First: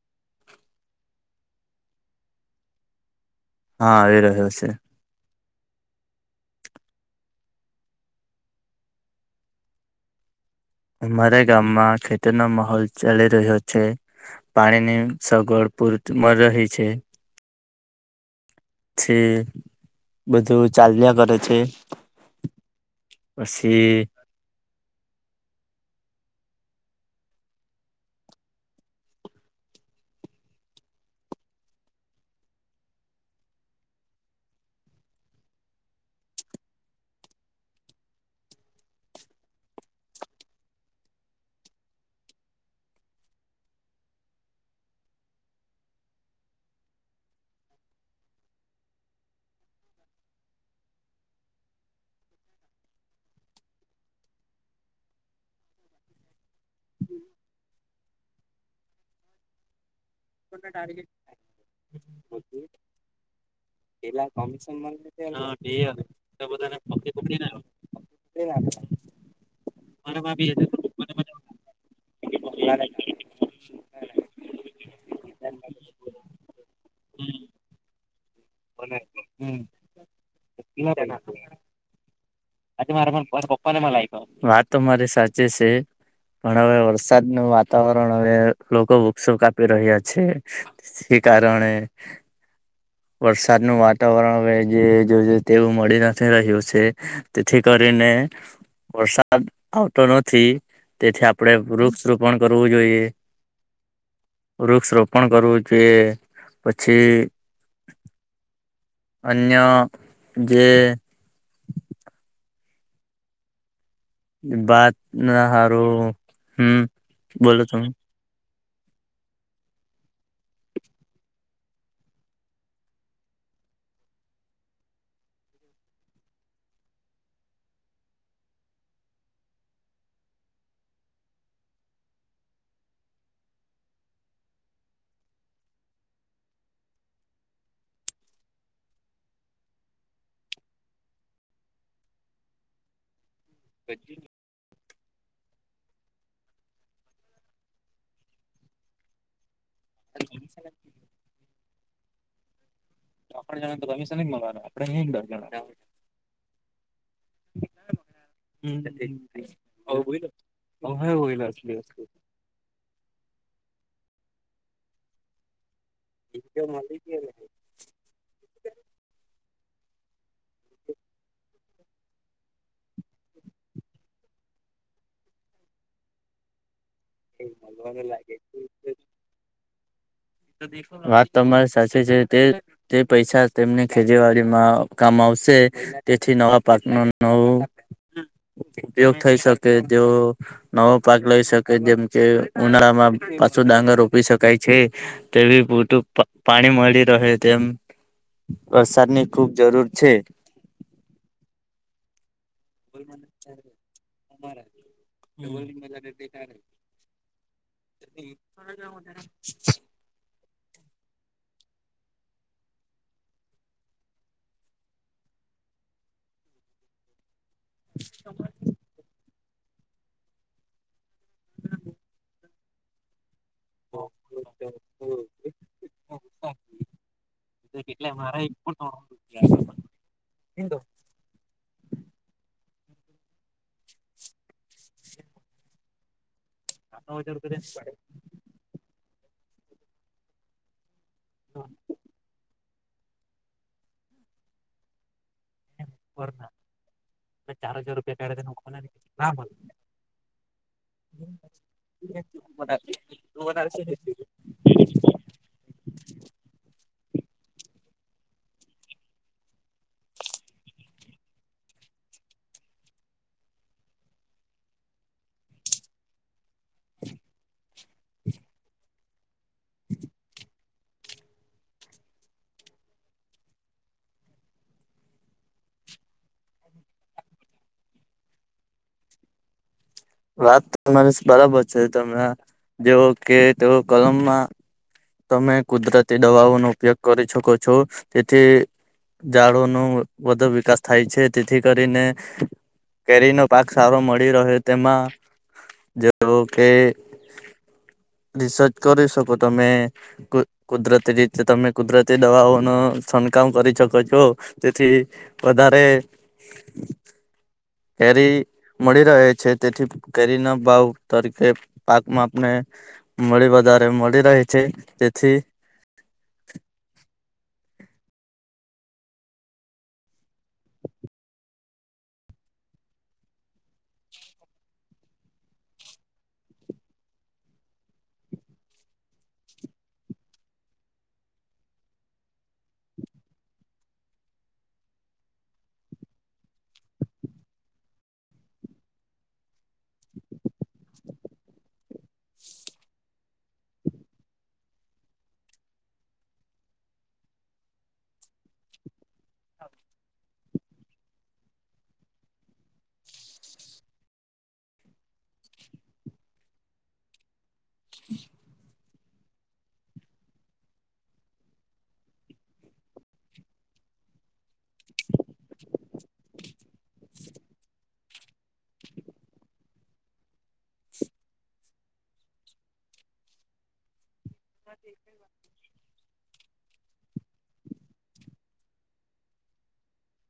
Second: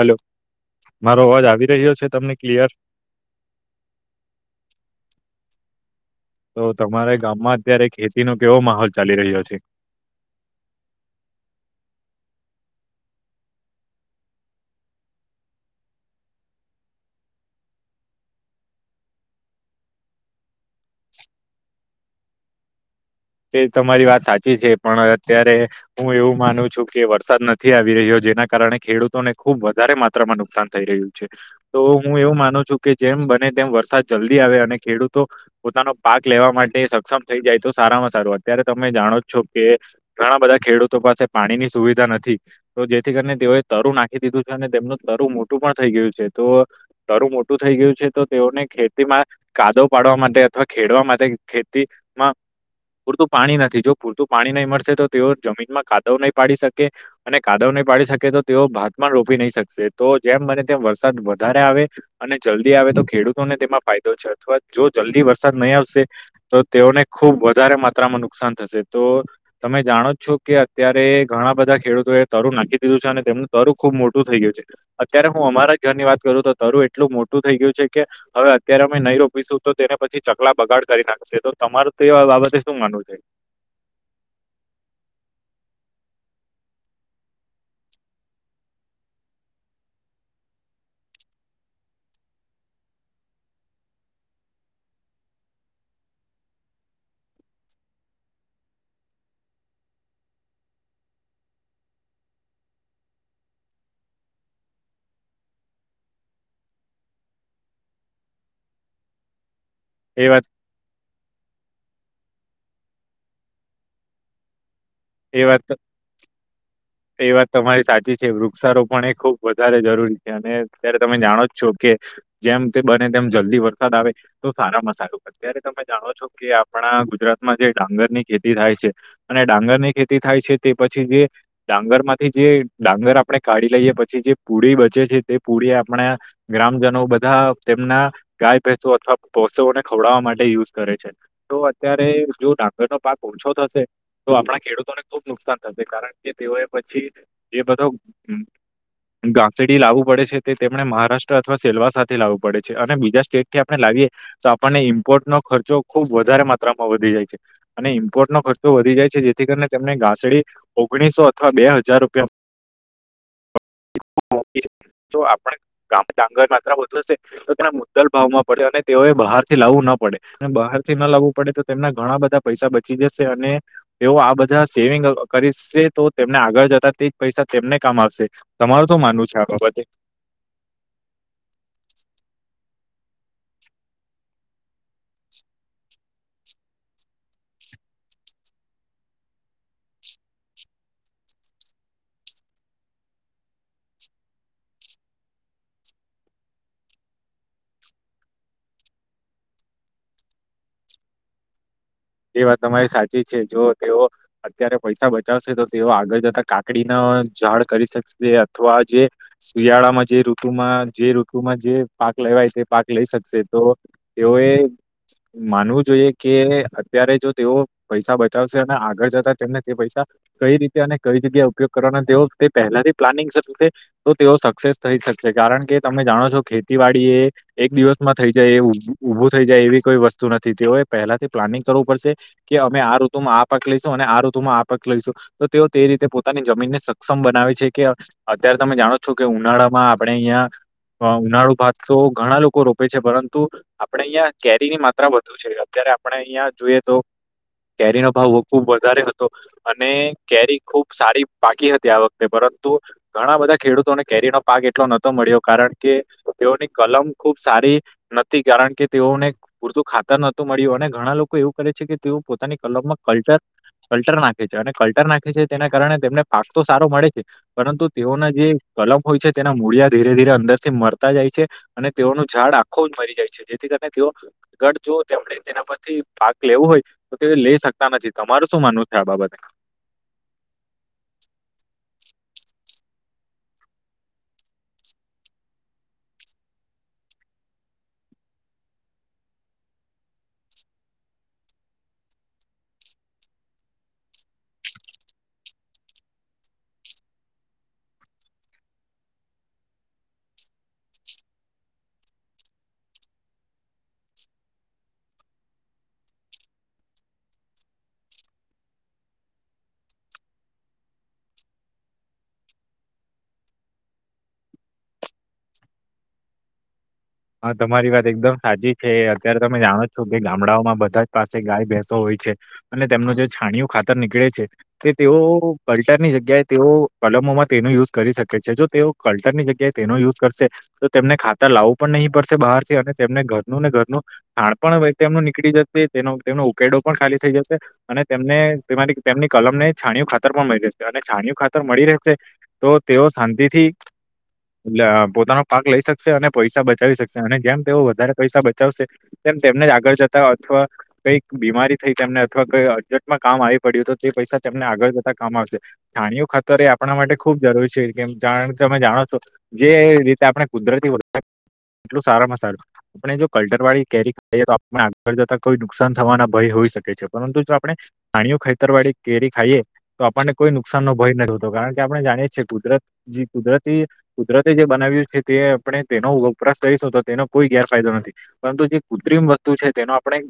Hello મારો અવાજ આવી રહ્યો છે તમને ક્લયર હા આવી રહ્યો છે તો તમારા ગામમાં અત્યારે ખેતીનો કેવો માહોલ ચાલી રહ્યો છે અમારા ગામમાં ખેતીનો માહોલ ચાલી રહ્યો છે, પાણીની સગવડ પૂર્તમાં રહી છે. છે બધું ચાલ્યા કરે છે. તે પછી તમારી વાત સાચી છે, પણ અત્યારે હું એવું માનું છું કે વરસાદ નથી આવી રહ્યો જેના કારણે ખેડૂતોને ખુબ વધારે માત્રામાં નુકસાન થઈ રહ્યું છે તો હું એવું માનું છું કે જેમ બને તેમ વરસાદ જલ્દી આવે અને ખેડૂતો પોતાનો પાક લેવા માટે સક્ષમ થઈ જાય તો સારામાં સારુ અત્યારે તમે જાણો છો કે ઘણા બધા ખેડૂતો પાસે પાણીની સુવિધા નથી તો જેથી કરને તેઓએ તરું નાખી દીધું છે, અને તેમનું તરું મોટું પણ થઈ ગયું છે, તો તરું મોટું થઈ ગયું છે. તો તેઓને ખેતીમાં કાદોવ પાડવા માટે અથવા ખેડવા માટે ખેતીમાં પૂરતું પાણી નથી જો પૂરતું પાણી નહી મળશે તો તેઓ જમીનમાં કાદવ નય પાડી શક કે અને કાદવ નહિ પાડી શકે તો તેઓ ભાત પણ રોપી નહી શકશે તો જેમ બને તેમ વરસાદ વધારે આવે અને જલ્દી આવે તો ખેડૂતોને તેમાં ફાયદો છે, અથવા જો જલ્દી વરસાદ નહીં આવશે તો તેઓને ખુબ વ ધારે માત્રામાં નુકસાન થશે તો તમે જાણો છો કે અત્યારે ઘણા બધા ખે ડૂતોએ તરું નાખી દીધું છે, અને તેમનું તરું ખુબ મોટું થઈ ગયું છે, અત્યારે હું અમારા જ ઘરની વાત કરું તો તરુ એટ લું મોટું થઈ ગયું છે કે હવે અત્યારે અમે નહી રોપીશું તો તેને પછી ચકલા બગાડ કરી નાખશે તો તમારે તો એવા બાબત આજે મારે પપ્પાને મા લાયખો વાત તમારી સાચી છે. પણ હવે વરસાદનુ વાતાવરણ હવે લોકો વૃક્ષો કાપી રહ્યા છે. કારણે વરસાદનું વાતાવરણ હવે જે તેવું મળી નથી રહ્યું છે. તેથી કરીને વરસાદ આવતો નથી. તેથી આપણેે વૃક્ષ રોપણ કરવું જોઈએ વૃક્ષ રોપણ કરવું જોઈએ પછી અન્ય એ વાત જે ભાત એ ના વાત હારું હમ બોલો તમે વૃક્ષા રોપણ એ ખુબ વધારે જરૂરી છે, અને અત્યારે તમે જાણો જ છો કે જેમ તે બને તેમ જલ દિ વરસાદ આવે તો સારામાં સારું અત્યારે તમે જાણો છો કે આપણા ગુજરાતમાં જે ડાંગરની ખેતી થાય છે, અને ડાંગર ને ખેતી થાય છે, તે પછી જે ડાંગર માંથી જે ડાંગર આપણેે કાઢી લઈએ પછી જે પૂડી બચે છે તે પુળી આપણે ગ્રામજનો બધા તેમના ગાય ભેસો અથવા પોષોને જોડવા માટે યુઝ કરે છે તો અત્યારે જો ડાગરનો પાક ઓછો થશે તો આપણા ખેડૂત તોને ખુબ નુકસાન થશે કારણ કે તેઓએ પછી એ બધો સબસિડી લાવું પડે છે, તે તેમણે મહારાષ્ટ્ર અથવા સેલવાસ સાથે લવું પડે છે અને બીજા સ્ટેટથી આપણે લાવીએ તો આપણને ઇમ્પોર્ટ નો ખર્ચો ખુબ વધારે માત્રામાં વધી જાય છે. અને ઇમ્પોર્ટનો ખર્ચો વધી જાય છે, જેથી કરીને તેમને ઘાસડી ઓગણીસો અથવા બે હજાર રૂપિયા [unintelligible] જો આપણે ગામ ડાંગર માત્ર વધુ હશે તો તેના મુદ્દલ ભાવમાં પડે અને તેઓ બહાર થી લાવવું ના પડે અને બહારથી ના લાવવું પડે તો તેમના ઘણા બધા પૈસા બચી જશે અને તેવો આ બ ધા સેવિંગ કરી છે, તો તેમને આગળ જતા તેજ પૈસા તેમને કામ આવશે તમારું શું માનવું છે આ બાબતે? વાત તો અમારી સાચી છે, તે તે પૈસા તેમની ખેતીવાડીમાં કામ આવશે તેથી નવા પાર્ટનર નવું ઉપયોગ થઈ શકે તેવો નવો પાક લઈ શકે જેમ કે ઉનાળામાં મા પાછો ડાંગર રોપી શકાય છે. તે બી પૂરતું પાણી મળી રહે તેમ વરસાદની ખુબ જરૂર છે. તે વાત તમારી સાચી છે, જો તેઓ અત્યારે પૈસા બચાવશે તો તેઓ આગળ જતા કાકડીના ઝાડ કરી શકશે અથવા જે શિયાળા માં જે ઋતુમાં જે ઋતુમાં જે પાક લેવાય તે પાક લઈ શકશે તો તેઓએ માનવું જોઈએ કે અત્યારે જો તેઓ પૈસા બચાવશે અને આગળ જતા. તેમને તે પૈસા કઈ રીતે અને કઈ જગ્યા ઉપયોગ કરવાનો તેવો તે પહેલાથી પ્લાનિંગ તો તેઓ સક્સેસ થઈ શકશે કારણ કે તમે જાણો છો ખેતીવાડી એ એક દિવસમાં થઈ જાય. ઉભું થઈ જાય એવી કોઈ વસ્તુ નથી તેઓએ પહેલાથી પ્લાનિંગ કે અમે આ ઋતુમાં આ પક લઈશું અને આ ઋતુમાં આ પક લઈશું તો તેઓ તે રીતે પોતાની જમીન ને સક્ષમ બનાવે છે કે અત્યારે તમે જાણો છો કે ઉનાળા માં આપણે અહિયાં ઉનાળુ ભાત તો ઘણા લોકો રોપે છે પરંતુ આપડણે અહિયાં કેરી ની માત્રા વધુ છે અત્યારે આપણે અહિયાં જોઈએ તો કેરી નો ભાવ ખુબ વધારે હતો અને કેરી ખુબ સારી બાકી હતી આ વખતે પરંતુ ઘણા બધા ખેડૂતોને કેરીનો પાક એટલો નતો મળ્યો કારણ કે તેઓની કલમ ખુબ સારી નથી કારણ કે તેઓને પૂરતું ખાતર નતું મળ્યું અને ઘણા લોકો એવું કરે છે કે તેઓ પોતાની કલમાં ક કલ્ટર નાખે છે અને કલ્ટર નાખે છે તેના કારણે તેમને પાક તો સારો મળે છે પરંતુ તેઓના જે કલમ હોય છે તેના મૂળિયા ધીરે ધીરે અંદર મળતા જાય છે અને તેઓનું ઝાડ આખો જ મરી જાય છે જેથી કરીને તેઓ ગઢ જો તેમણે તેના પરથી પાક લેવું હોય તો તે લઈ શકતા નથી તમારું શું માનવું છે આ બાબતે વાત તમારે બરાબર છે તમે જેવ કે તેઓ કલમમાં તમે કુદરતી દવાઓનોો ઉપયોગ કરી શકો છો તેથી ઝાડો ન વધુ વિકાસ થાય છે તેથી કરીને કેરીનો પાક સારો મળી રહે્યો તેમાં જો કે રિસર્ચ કરી શકો તમે કુદરતી રીતે તમે કુદરતી દવાઓ ન છણકામ કરી શકો છો તેથી વધારે કેરી મળી રહે છે તેથી કેરી ના ભાવ તરીકે પાકમાં આપણે મડીી બજારે મળી રહેહી છે તેથી હા તમારી વાત એકદમ સાચી છે અત્યારે તમે જાણો છો કે ગામડાઓમાં બધા જ પાસે ગાય ભસો હોય છે અને તેમનો જે છાણીયું ખાતર નીકળે છે તે તેઓ કલ્ટર ની જગ્યાએ તેઓ કલમમદ તેનો યુઝ કરી શકે છે જો તેઓ કલ્ટરની જગ્યાએ તેનો યુઝ કરશે તો તેમને ખાતા લાવું પણ નહીં પડશે બહાર થી અને તેમને ઘરનું ને ઘરનું થાણ પણ તેમનું નીકળી જશે તેનો તેમનો ઉકેડો ખાલી થઈ જશે અનેને તેમની કલમ ને છાણ ખાતર પણ મળી જશે અને છાય ખાતર મળી તો તેઓ શાંતિથી પોતાનો પાક લઈ શકશે અને પૈસા બચ બચાવી શકશે અને જેમ તેઓ વધારે પૈસા બચાવશે તેમ તેમને જ આગળ જતા અથવા કઈક બીમારી અથવાજ કામ આવી પડ્યું તો તે પૈસા તેમને આગળ જતા કામ આવશે થાણીઓ ખાતર આપણા માટે ખુબ જરૂરી છે કેમ જા તમે જાણો છો જે રીતે આપણે કુદરતી વરસાદ હ એટલુ સારામાં સારું પણએ જો કલ્ટર વાળી કેરી ખાઈએ તો આપણને આગળ જતા નુકશાન થવાના ભય હોઈ શકે પરંતુ જો આપણે છાણીયા ખેતર વાળી કેરી ખાઈએ તો આપણને કોઈ નુકસાન નો ભય નથીતો કારણ કે આપડે જાણીએ છીએ કુદરત જી કુદરતી કુદરતે જે બનાવ્યું તે આપ આપણે વરાશ કરીશું તો તેનો કોઈ ગેરફાયદો નથી પરંતુ જે કૃત્રિમ વસ્તુ છે તેનો આપણે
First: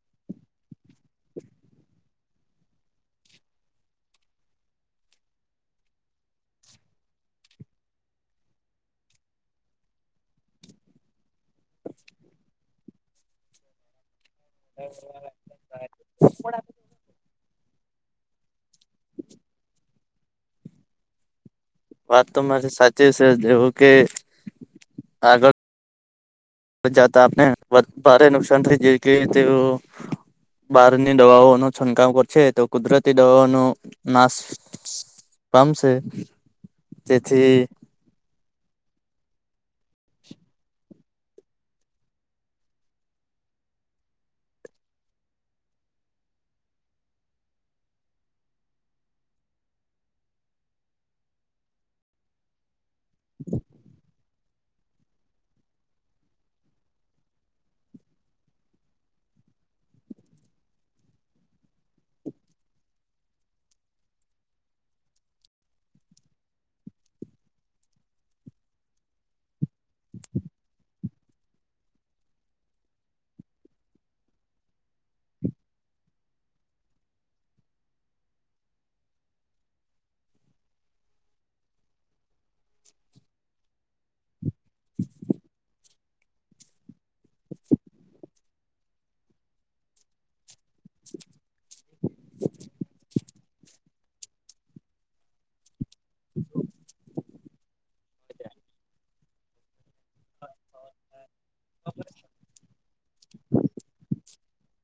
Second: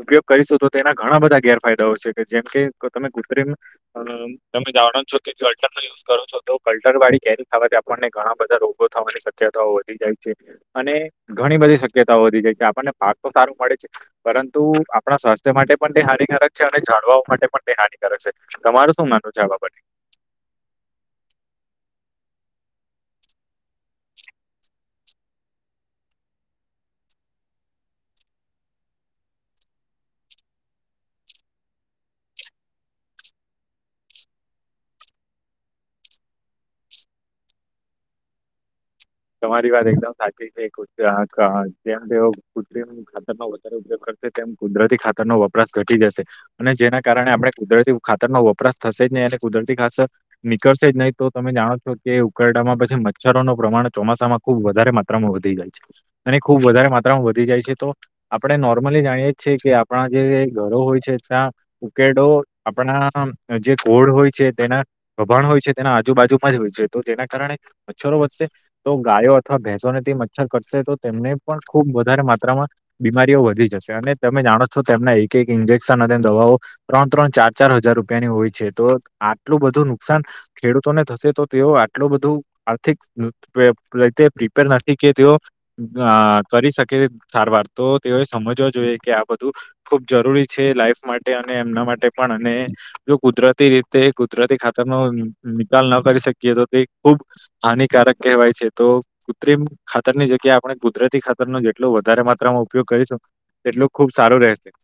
ઉપયોગ કરીશું તો તેના ઘણા બધા ગેરફાયદાઓ છે કે જેમ કે તમે કૃત્રિમ તમે જાણો છો કલ્ટર યુઝ કરો છો તો કલ્ટર વાળી કેરી થવાથી આપણને ઘણા બધા રોગો થવાની શક્યતાઓ હોય છે ાય છે અને ઘણી બધી શક્યતાઓ વધી જાય છે આપણને પાક તો સારું મળે છે પરંતુ આપણા સ્વાસ્થ્ય માટે પણ તે હાનિકારક છે અને ઝાડવા માટે પણ તે હાનિકારક છે તમાર શું માનવ છે આ બાબતે વાત તો તમારી સાચી છે એવું કે આગળ જતા આપને ભારે નુકસાન થઈ જશે કે તેઓ બહારની દવાઓ નો છંટકાવ કરશે તો કુદરતી દવાઓ નો નાશ પામસે તેથી તમારી વાત એકદમ સાચી છે જેમ તેઓ કૃત ખાતરમાં વધારે ઉપયોગ કર તેમ કુદરતી ખાતર નો વપરાશ ઘટી જશે અને જેના કારણે આપણે કુદરતી ખાતર નો વપરાશ થશે જ એને કુદરતી ખાસ નીકળશે જ નહીં તો તમે જાણો છો કે ઉકરડામાં પછી મચ્છરો ન પ્રમાણ વધ માત્રામાં વધ જાય છે અને ખુબ વધારે માત્રામાં વધી જાય છે તો આપણે નોર્મલી જા એ છે કે આપણા જે ઘરો હોય છે ત્યાં ઉકેડો આપણા જેડ હોય છે તેના ગભાણ હોય છે તેના આજુબાજુમાં જ હોય છે તો તેના કારણે મચ્છરો વધચશે તો ગાયો અથવા ભેંસો થી મચ્છર ઘટશે તો તેમને પણ ખુબ વધારે માત્રામાં બીમારીઓ વધી જશે અને તમે જાણો છો તેમના એક એક ઇન્જેક્શન દવાઓ ત્રણ ત્રણ ચાર ચાર હજાર રૂપિયાની હોય છે તો આટલું બધું નુકસાન ખેડૂતોને થશે તો તેઓ આટલું બધું આર્થિક ર પ્રિપેર નથી કે તેઓ કરી શકે સારવાર તો તેઓ સમજ જો કે આ બધું ખબ જરૂરી છે લાઈફ માટે અને એમના માટે પણ અને જો કુદરતી રીતે તે કુદરતી ખાતર નો નિકાલ ન કરી શકીએ તો તે ખુબ હાનિકારક કુત્ર ખાતરની જગ્યાએ આપણે કુદરતી ખાતરનોો જેટલો વધારે માત્રામાં ઉપયોગ કરીશું તેટલો ખુબ સારું રહેશે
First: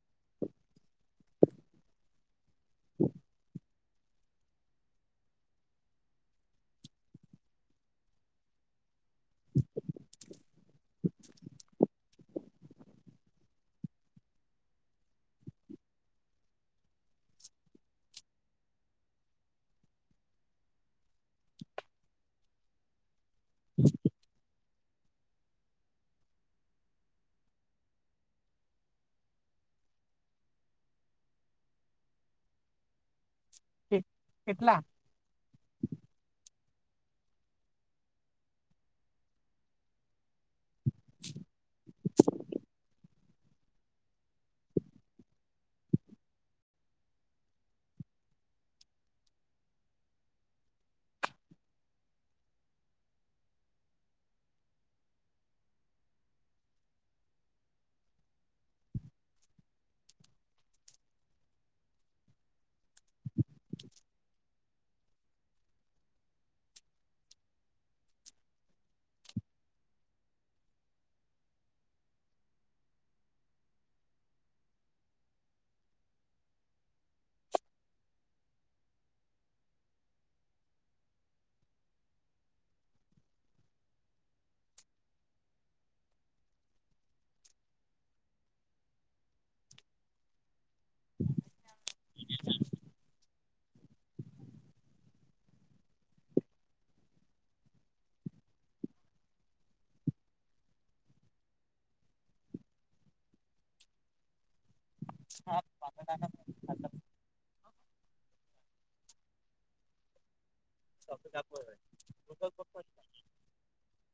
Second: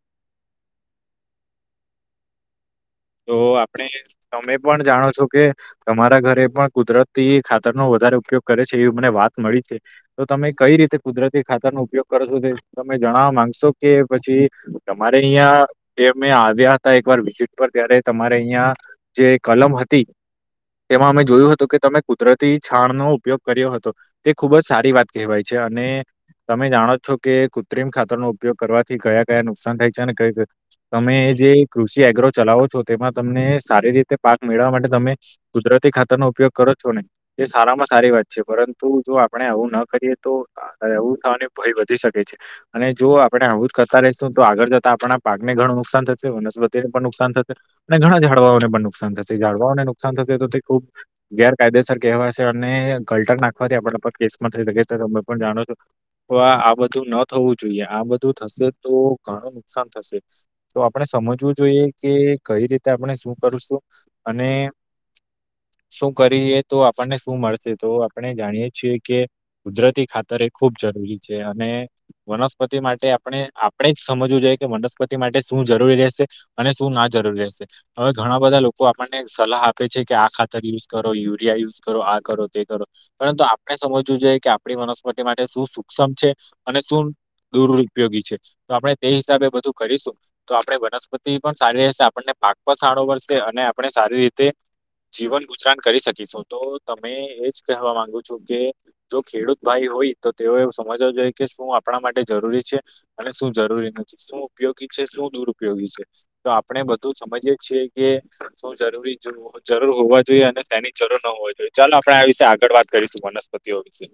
તો આપણે તમે પણ જાણો છો કે તમારા ઘરે પણ કુદરતી ખાતર ન વધારે ઉપયોગ કરે છે એવી મને વાત મળી છે તો તમે કઈ રીતે કુદરતી ખાતર નો ઉપયોગ કરો છો તમે જણવા માંગશો કે પછી તમારે અહિયાં એ અમે આવ્યા હતા એકવાર વિઝટ ત્યારે તમારે અહિયાં જે કલમ હતી તેમાં અમે જોયું હતું કે તમે કુદરતી છાણ નો ઉપયોગ કર્યો હતો તે ખુબ જ સારી વાત કહેવાય છે ને તમે જાણો છો કે કૃત્રિમ ખાતર નો ઉપયોગ કરવાથી કયા કયા નુકસાન થાય છે ને ક તમે જે કૃષિ એગ્રો ચલાવો છો તેમાં તમને સારી રીતે પાક મેળવવા માટે તમે કુદરતી ખાતરનોો ઉપયોગ કરો નહી એ સારામાં સારી વાત છે પરંતુ જો આપણે આવું ના કરીએ તો હા એવું થવાને ભય વધી શકે છે અને જો આપણે હું જ કરતા રહીશું તો આગળ જતા આપણા પાકને ઘું નુકસાન થતશે વનસ્પતિ નુકસાન થશે અને ઘણા ઝાડવાઓને પણ નુકસાન થશે ઝાડવાઓને નુકસાન થશે તો ખુબ ગેરકાયદેસર વા અને ગલટ નાખવાથી આપ કેસ માં થઈ શકે છે તમે પણ જાણો છો તો આ બધું ન થવું જોઈએ આ બધું થશે તો ઘણું નુકસાન થશે તો આપણે સમજવું જોઈએ કે કઈ રીતે આપણે શું કરશું અને હ શું કરીએ તો આપણને શું મળશે તો આપણે જાણીએ છીએ કે કુદરતી ખાતર એ ખુબ જ છે અને વનસ્પતિ માટે આપણે આપણે જ સમજવું જોઈએ કે વનસ્પતિ માટે શું જરૂરી રહેશે અને શું ના જરૂરી હશે હવે ઘણા બધા લોકો આપણને સલાહ આપે છે કે આ ખાતર યુઝ કરો યુરિયા ય કરો આ કરો તે કરો પરંતુ આપણે સમજવું જોઈએ કે આપણી વનસ્પતિ માટે શું સુૂક્ષમ છે અને શું દુરપયોગી છે આપણે તે હિસાબે બધું કરીશું તો આપણે વનસ્પતિ પણ સારી રહેશે આપણને પાક પર સારો પડશે અને આપણે સારી રીતે જીવન ગુજરાન કરી શકીશો તો તમે એજ કહેવા માંગુ છો કે જો ખેડૂત ભાઈ હોય તો તેઓ સમજવું જોઈએ કે શું આપણા માટે જરૂરી છે અને શું જરૂરી નથી શું ઉપયોગ શું દુરુપયોગી છે તો આપડણે બધું સમજીએ છીએ એ શ જરૂરી જો જરૂર હોવા જોઈએ અને તેની જરૂર ન હો જોઈએ ચાલો આપણે આ વિશે આગળ વાત કરીશું વનસ્પતિઓ વિશે